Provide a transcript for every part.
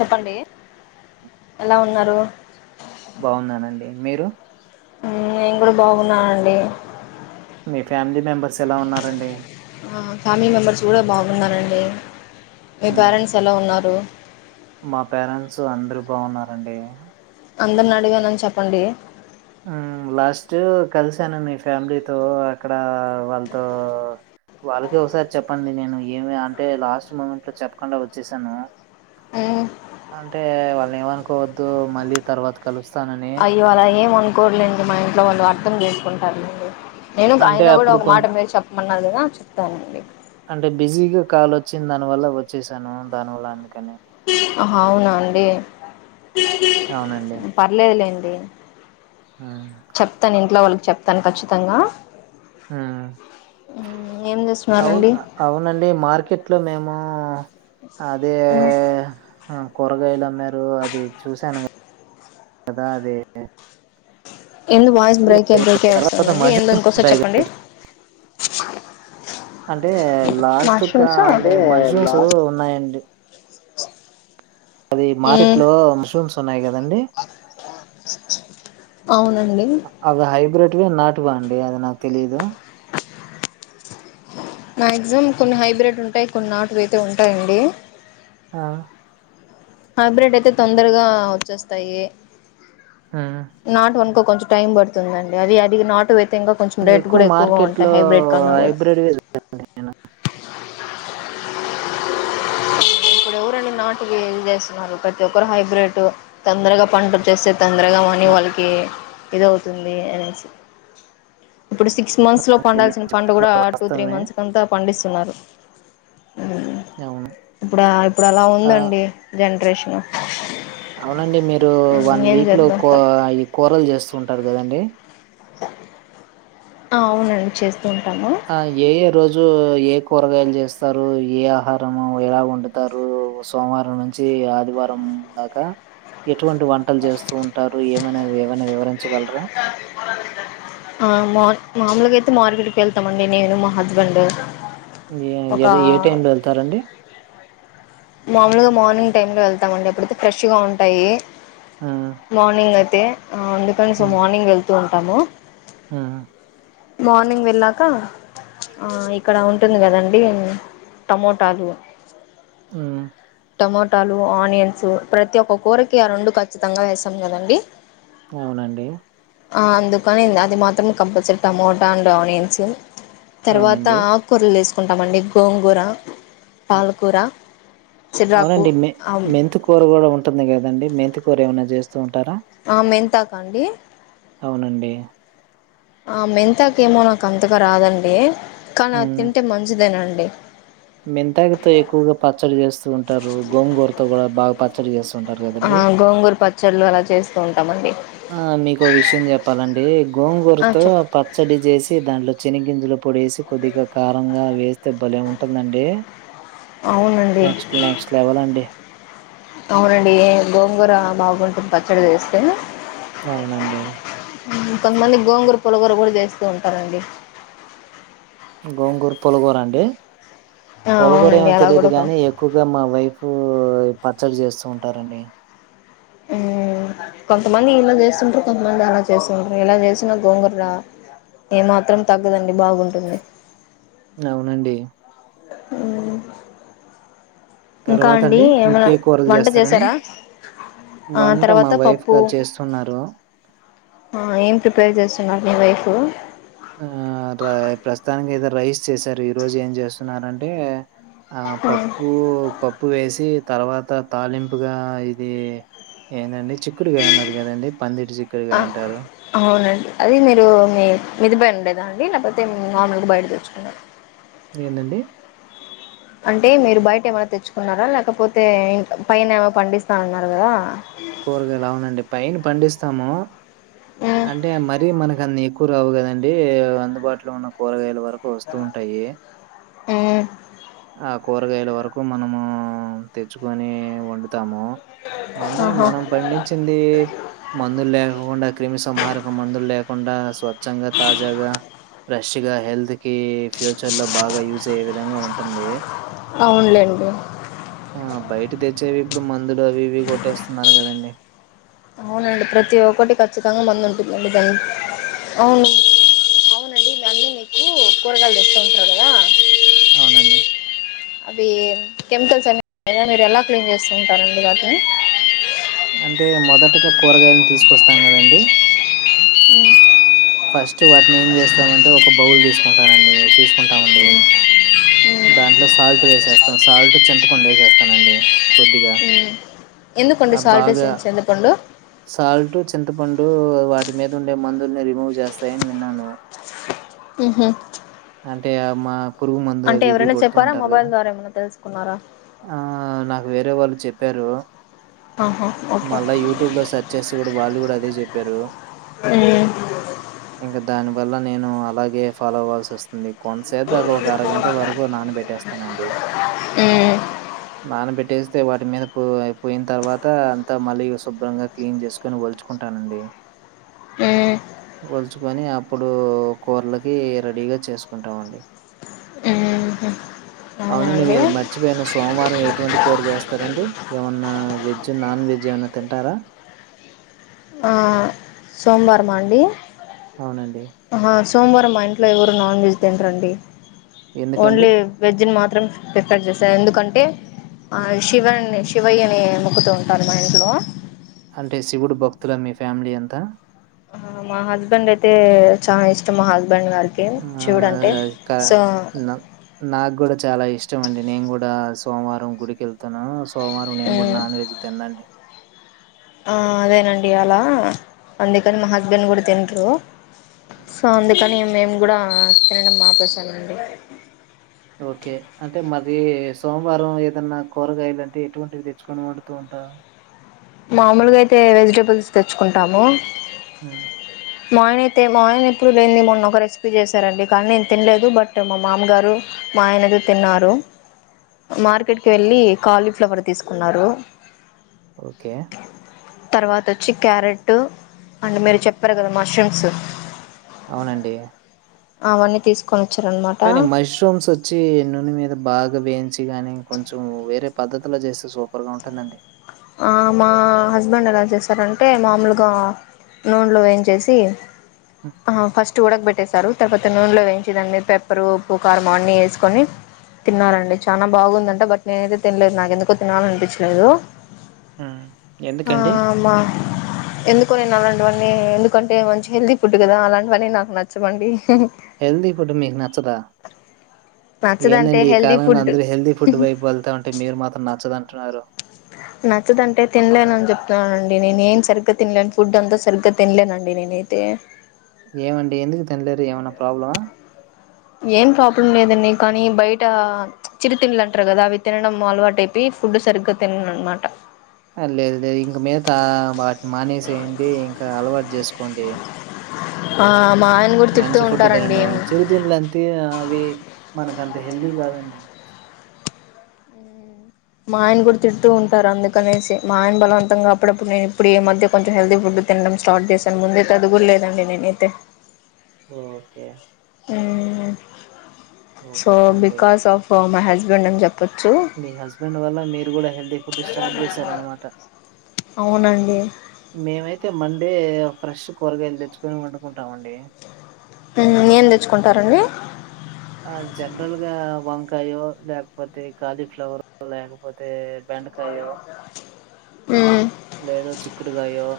చెప్పండి ఎలా ఉన్నారు బాగున్నానండి మీరు హు నేను కూడా బాగున్నానండి మీ ఫ్యామిలీ మెంబెర్స్ ఎలా ఉన్నారండి ఫ్యామిలీ మెంబర్స్ కూడా బాగున్నారు అండి మీ హ్మ్ పేరెంట్స్ ఎలా ఉన్నారు మా పేరెంట్స్ అందరు బాగున్నారండి అందరిని అడిగానని చెప్పండి హు లాస్ట్ ఇయర్ కలిసాను మీ ఫ్యామిలీతో అక్కడ వాళ్ళతో వాళ్ళకే ఒకసారి చెప్పండి నేను ఏమి అంటే లాస్ట్ మూమెంట్ లో చెప్పకుండా వచ్చేసాను అయో అంటే వాళ్ళని ఏమనుకోవద్దు మళ్ళీ తర్వాత కలుస్త అయ్యో అలా ఏం అనుకోరులేండి మా ఇంట్లో వాళ్ళు అర్థం చేసుకుంటారు నేను అంటే ఆయన కూడా అప్పుడు ఒక కొం మాట మీరు చెప్పమన్నారుగా చెప్తానండి అంటే బిజీగా కాల్ వచ్చింది దాని వల్ల వచ్చసాను దాని వల్ల అందుకని ఆహా అవునా అండి అవునండి పర్లేదులేండి హ్మ్ చెప్తాను ఇంట్లో వాళ్ళకి చెప్తాను ఖచ్చితంగా మ్మ్ హ్హ్ ఏం అవును చేస్తున్నారండి అవునండి మార్కెట్ లో మేము అదే కూరగాయలు అమ్మారు అది చూసాను కదా అది ఎందో వాయిస్ బ్రేక్ బ్రేక్ అయి తర్వాత వస్తుందండి ఎందో మష్రూమ్స్ ఇంకోసరి ఉంటాయి గదా! చెప్పండి అంటే లాస్ట్ కు మాస్టర్సా అంటే మష్రూమ్స్ లాస్ట్ ఉన్నాయండి అది మార్కెట్ మ్మ్ లో మష్రూమ్స్ ఉన్నాయి కదండి అవునండి ఇది నాటువా అండి అది నాకు తెలీదు మాక్సిమం కొన్ని హైబ్రిడ్ ఉంటాయి కొన్ని నాటువి అయితే ఉంటాయండి ఆ హైబ్రిడ్ అయితే తొందరగా వచ్చేస్తాయి హ్మ్. నాట్ వన్కో కొంచెం టైం పడుతుందండి అది అది నాట్ ఇంకా కొంచెం కానీ రేటు ఎక్కువ కూడా ఎక్కువగా ఉంటాయి మార్కెట్‌లో హైబ్రిడ్ కన్నా కూడా హైబ్రిడ్‌వే ఇప్పుడు ఎవరండి నాటువి ఏస్తున్నారు ప్రతి ఒక్కరు హైబ్రిడ్ తొందరగా పంట వస్తదని తొందరగా మనీ చూస్తున్నా. వాళ్ళకి ఇదివుతుంది అనేసి ఇప్పుడు సిక్స్ మంత్స్ లో అది మీరు పండాల్సిన చెప్పింది పంట కూడా టూ త్రీ వాస్తవమే. మంత్స్ లో పండిస్తున్నారు అ అవును ఇప్పుడు ఇప్పుడు అలా ఆ! ఉందండి జనరేషన్ అవునండి మీరు వన్ ఏం వీక్ లో చేద్దాం తప్ ఈ కూరలు చేస్తూ ఉంటారు కదండి అవునండి చేస్త ఆ ఏ ఏ రోజు ఏ కూరగాయలు చేస్తారు ఏ ఆహారము ఎలా వండుతారు సోమవారం నుంచి ఆదివారం దాకా ఎటువంటి వంటలు చేస్తూ ఉంటారు ఏమన్నా ఏమైనా వివరంగా ఆ మా మామూలుగా అయితే మార్కెట్కి వెళ్తామండి నేను మా హస్బెండ్ ఒక ఏ ఏ టైంలో వెళ్తారండి మామూలుగా మార్నింగ్ టైమ్ లో వెళ్తామండి అప్పుడైతే ఫ్రెష్గా ఉంటాయి హ్మ్. మార్నింగ్ అయితే అందుకని సో హ్మ్. మార్నింగ్ వెళ్తూ ఉంటాము హ్మ్. మార్నింగ్ వెళ్ళాక ఇక్కడ ఉంటుంది కదండి టమాటలు ఆ టమటాలు ఆనియన్స్ ప్రతి ఒక్క కూరకి ఆ రెండు ఖచ్చితంగా వేస్తామ్ కదండి అవునండి అందుకని అది మాత్రం కంపల్సరీ టమటా అండ్ ఆనియన్స్ తర్వాత అవునండి. ఆకుకూరలు తిసుకుంటామండి గోంగూర హ్మ్. పాలకూర చిరాకు అవునండి మెంతికూర కూడా ఉంటుంది కదండి మెంతి కూర ఏమైనా చేస్తూ ఉంటరా ఆ మెంతి ఆక అండి అవునండి. ఆ మెంతకమో నాకు అంతగా రాదండి కానీ అది హ్మ్. తింటే మంచిదేనండి తే మెంతాకుతో ఎక్కువగా పచ్చడి చేస్తూ ఉంటారు గోంగురతో కూడా బాగా పచ్చడి చేస్తారు ఆ గోంగూర్ పచ్చళ్ళు, అలా చేసుకో. ఆ మీకో విషయం చెప్పాలంఢీ, ఆ గోంగూరతో చెప్ పచ్చడి జెసి దాంట్లో. చెనిగిింజుల పొడేసి కొద్దిగా కారంగా వేస్తే బలేఉంటుందండి. అవునండి నెక్స్ట్ నెక్స్ట్ లెవెల్ అండి. అవునండి ఎ గోంగూర బాగు. పచ్చడ జెస్తే. అవునండి. పులగూర కూడా జెస్తూ ఉంటామండి. గోంగూరు తోటకూర అండి. ఆ పొలగూర ఏమో అవునండి అలా తెలియదు కూడా గాని, ఎక్కువగా మా వైపూ. పచ్చడ జెస్తూ ఉంటారండి. ఉమ్. కొంతమంది ఇలా జెస్తుంటారు, కొంతమంది అలా జెస్తుంటారు, ఇలా జేసినా గోంగూర్ర. ఏ మాత్రం తగ్గదండి బాగుంటుంది. అవునండి. ఉమ్. తర్వాతండి, ఏమైనా ఇంకే కూరలు వంట జెస్తారండి. చేసారా ఆ వంట మా తర్వాత వైఫ్ గా చేస్తున్నారు. అ ఏం ప్రిపేర్ జెస్తున్నారు, మీ వైపూ. ఆ ప్ర ప్రస్తుతానికి ఏదో రైస్ చేసారు ఈ రోజు ఏం జెస్తున్నరంటే. ఆ పప్పు పప్పు వేసి. తర్వాత తాలింపుగా ఇది ఏందండి. చిక్కుడుగాయ ఉన్నది గదండి, పందిటి చిక్కుడు ఆ గయ ఉంటారు. అవునండి అది మీరూ, మీ మిదిబండేదా అండి, లేకపోతే మూ మామూలుగా బయట తెచ్చుకునే. ఏందండి. అంటే మీరు బయట ఏమైనా తెచ్చుకున్నారా, లేకపోతే, ఇంట్ల పైన ఏమో పండిస్తానన్నారు గదా. కూరగాయలు అవునండి, పైన పండిస్తామూ, ఉమ్, అంటే మరీ మనకన్ని కు. క్ రావు కదండి, ఓ అందుబాటులో ఉన్న కూరగాయలు వ. నాకు వొస్తు ఉంటాయి ఉమ్, ఆప్. కూరగాయల వరకు మనమూ, తెచ్చుకొని, వొండుతాము. అంటే ఆహా మనం పండించిందీ, మందులు లేకుండా క్రిమిసంహారక మందులు లేకు. కుండా స్వఛంగా తాజాగా, ఫ్రెష్ గా హెల్దీ. కి ఫ్యూచర్ లో బాగా యూజ్ అయ్యే విధంగా ఉంటుందీ. అవునులేండి ఆ బయట తెచ్చేవి ఇప్పుడు మందులు అవి ఇవి కొట్టేస్తున్నారు కదండి. అవునండి ప్రతి ఒక్కటి ఖచ్చితంగా మందు అంటుందండి దని. అన్నీ నీకు కూరగాయలు తెస్తూ ఉంటారు కదా అవునండి అవి కెమికల్స్ అనే ఎ మీరు ఎలా క్లీన్ చేస్తుంటారండి వాాటిని. అంటే మొదటిగా, కూరగాయలను తీసుకొస్తాం కదండి. ఫస్ట్ వాటిని ఏం జెస్తామంటే ఒక బౌల్ తీసుకుంటానండి, తీసుకుంటామండి. ఉమ్, దాంట్లో సాల్ట్ వేసేస్తాం సాల్ట్ చింతపండు వేసేస్తానండి, కొద్దిగా. ఉమ్. ఎందుకండి ఆ సాల్ట్ వేసి బాగా, చింతపండు సాల్ట్ చింతపండూ. వాటి మీద ఉండే మందుల్ని రిమూవ్ చేస్తాయని విన్నాను. ఎ హె. అంటే అ మా పురుగు మందు అవి ఇవి కొడుతూ చెప్పారా ఉంటారు మొబైల్ గదా. ద్వారా ఏమైనా తెలుసుకున్నారా ఆ నాకు వేరే వాళ్ళు చెప్పారూ. ఆహా ఓకే మళ్ళా యూట్యూబ్ లో సర్చ్ చేసి సూడు వాళ్ళు కూడా అదే చెప్పారు. ఆ ఇంకా దాని వల్ల నేను అలాగే ఫాలో అవ్వాల్సి వొస్తుంది. కొంతసేద్దా కు ఒక అరగంట వరకు నాన్న బెట్టేస్తానండి. నాన్న బెటేస్. ఐతే వాటి మీద పో అయి పోయిన తర్వాత, అంతా మళ్ళీ శుభ్రంగా క్లీన్ చేసుకొని వల్చుకుంటానండి. ఏ వలుచుకొని అప్పుడు కూరలకి రెడీగా చేసుకుంటాంండి ఆ [inaudible] అవునండి మీరు మర్చిపోయిన సోమవారం ఎటువంటి కూర చేస్తారండి ఏమన్నా వెజ్ నాన్ వెజ్ ఏమనా తింటారా సోమవారం మా అండి అవునండి ఆహా సోమవారం మా ఇంట్లో ఎవరు నాన్ వెజ్ తింటరండి ఎందుకండి? ఓన్లీ వెజ్ ని మాత్రం ప్రిపేర్ చేస్త ఎందుకంటే శివ శివయ అనే మొక్కుతూ ఉంటారు మా ఇంట్లో అంటే శివుడు భక్తుల మీ ఫ్యామిలీ అంతా మా హస్బెండ్ అయితే చాలా ఇష్టం మా హస్బె ఇబండి వాళ్ళకి శివాడు ఆహ్, క సో న నాకు గూడా చాలా ఇష్టమండి నేను కూడా సోమవారం గుడికి వెళ్తాను సోమవారం నేను కూడా నాన్ వెజ్ తిన్నాండి అదేనండి అలా అందుకని మా హస్బెండ్ కూడా తింటరు సో అందుకని మేము కూడా తినడం మాపసామ అండి ఓకే అంటే మరి సోమవారం ఏదన్నా కూరగాయలు అంటే ఎటువంటివి తెచ్చుకొని వండుతూ ఉంట [inaudible] మామూలుగా అయితే వెజిటబుల్స్ తెచ్చుకుంటాము ఆ మాయన అయితే మాయన ఎప్పుడు లేని మొన్నొ ఒక రెసిపీ చేశారండి కానీ నేను తినలేదు బట్ మా మామగారు మాయనది తిన్నారు మార్కెట్కి వెళ్ళి కాలీఫ్లవర్ తీసుకున్నారు ఓకే. తర్వాత వచ్చి క్యారెట్ అంటే మీరు చెప్పారు కదా మష్రూమ్స్ అవునండి అవన్నీ తీసుకొని వచ్చారనమాట కానీ మష్రూమ్స్ వచ్చి నూనె మీద బాగా వేయించి కాని కొంచెం వేరే పద్ధతిలో చేస్తే సూపర్ గా ఉంటుందండి మా హస్బెండ్ ఎలా చేశారంటే మామూలుగా నూనెలో ఏంచ చేసి హ్మ్. ఫస్ట్ ఉడకబెట్టే ారు తర్వాత నూనెలో వేంచిదన్ని పెప్పరు పూ కారంమ అన్నీ వేసుకొని తిన్నాలండి చాలా బాగుందంటే బట్ నేనయితే తినలేదు నాకెందుకో తినాల అనిపించలేదు హ్మ్. ఎందుకండి? ఆమ ఎందుకో ఇవన్నీ ఎందుకంటే మంచిగా హెల్తీ ఫుడ్ కదా అలాంటివన్నీ నాకు నచ్చవండి హెల్తీ ఫుడ్ మీకు నచ్చదా నచ్చదంటే ఏందండి ఈ హెల్దీ కాలంలో ఫుడ్ అందరుూ హెల్తీ ఫుడ్ వైపు వెళ్తా ఉంటే మీరు మాత్రం నచ్చదుంటున్నారు నచ్చదంటే తినలేన అని చెప్తున్నానునండి నేను ఏం సరిగ్గా తినలేను ఫుడ్ అంతా సరిగ్గా తినలేనండి నేను అయితే ఏమండి ఎందుకు తినలేరు ఏమనా ప్రాబ్లమా ఏం ప్రాబ్లం లేదండి కానీ బయట చిరుతిిినలు అంటారు కదా అవి తినడం అలవాటుైపి ఫుడ్ సరుకు తిన అనమాట లేదు లేదు ఇంక మిగతా వాటిని మానేసేయండి ఇంకా అలవాటు చేసుకోండి ఆ మా ఆయన కూడా తిడుతూ మంచి ఫుడ్ ఉంటారండి తినడి చిరుతింల అంతే అవి మనక అంత హెల్దీ కాదండి మా ఆయన కూడా తింటూ ఉంటారు అందుకనేసి మా ఆయన బలవంతంగా అప్పుడప్పుడు నేను ఇప్పుడు ఈ మధ్య కొంచెం హెల్దీ ఫుడ్ తినడం స్టార్ట్ చేశాను ముందైతే చదువురలేదండి నేనైతే ఓకే ఓహ్! సో బెటరండి. బికాస్ ఆఫ్ మై హస్బెండ్ అని చెప్తాను మీ హస్బెండ్ వల్ల మీరు కూడా హెల్తీ ఫుడ్ స్టార్ట్ చేశారనమాట అవునండి మేమైతే మం తే ఫ్రెష్ కూరగాయలు తెచ్చుకొని వండుకుంటాం అండి ఏం తెచ్చుకుంటారండి ఆ జనరల్ గా వంకాయో లేకపోతే కాలీఫ్లవర్ లేకపోతే బెండకాయో మ్మ్. లేదో కయ్యో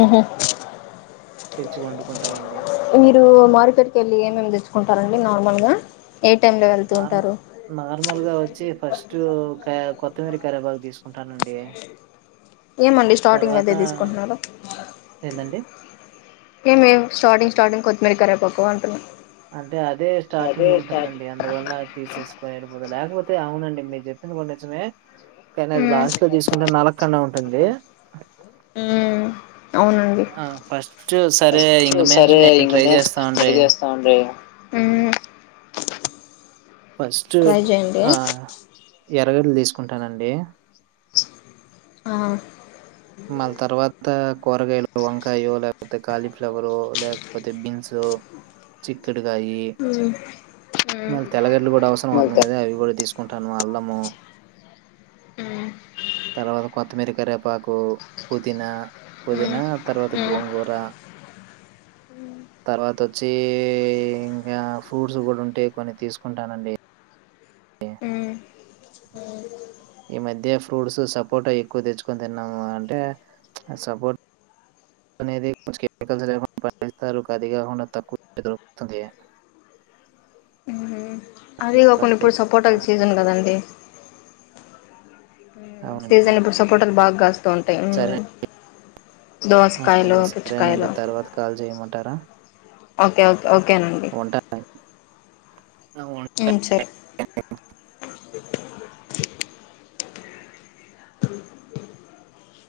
ఉహు తెచ్చి వండుకుంటామండి మార్కెట్ క వెళ్ళి మేం తెచ్చుకుంటారండి నార్మల్ గా నార్ నార్మల్గా వచ్చి ఫస్ట్ కొతిమీర కరెపాక్ తీసుకు కుంటానండి ఏమండి స్టార్టింగ్ అయితే తీసుకుంటున్నారు ఏందండి? ఏ మేము స్టార్టింగ్ స్టార్టింగ్ కొత్తిమీర కరే పక్కకువ అంటున్నాం అంటే అదే స్టార్టింగ్ ఉంటుందండి అందువల్ల తీసేసుకోలేడిపోదు లేకపోతే అవునండి మీరు చెప్పింది కూడా నిజమే కానీ అది లాస్ట్ లో తీసుకుంటే నల్ కండ ఉంటుంది మ్మ్, అవునండి ఆ ఫస్ట్ సరే ఫస్ట్ ఇంక మీద సరే నేను ఇంక ట్రై మీద చేస్తాను ట్రై చేస్తా ఉంట ఫస్ట్ ఎర్రగడ్ల తీసుకుంటానండి ఆ మళ్ళ తర్వాత కూరగాయలు వంకాయ ఓ లేకపోతే కాలీఫ్లవరు లేకపోతే బీన్సు చిక్కడుకాయ మ్మ్, మ్మ్. మరి తెల్లగడ్లు కూడా అవసరం అవుతుంది మల్కా కదా అవి కూడా తీసుకుంట ట్టను అల్లమో ఉమ్ తర్వాత కొత్తిమీరీ కరవేపాకు పుదీనా మ్మ్, పుదీనా తర్వాత మ్మ్, గోంగూర తర్వాత వచ్చే ఇంకా ఫ్రూట్స్ కూడా ఉంటే కొన్ని తీసుకుంటానండి అ ఈ మధ్య ఫ్రూట్స్ సపోర్ట్ ఎక్కువ తెచ్చుకొని తిన్నాము అంటే ఆ సపోర్ట్ అనేది కొంచ కెమికల్స్ పస్తారుకుధగా ఉన్న తక్కువరుతుంది అదే అలా ఒకల్ ఇప్పుడ్ సపోర్ట్ తెచ్చుకున్నాము. సీజన్ కదండి అవునండి. సీజన్ ఇప్పుడు సపోటల్ బాగ్ కాస్తూ ఉంటాయి సరే దోస కైలో అవునండి. సరేనండి. పుచకైలొ తర్వాత కాల్ చేయమంటారా? ఓకేనండి ఉంటా సరే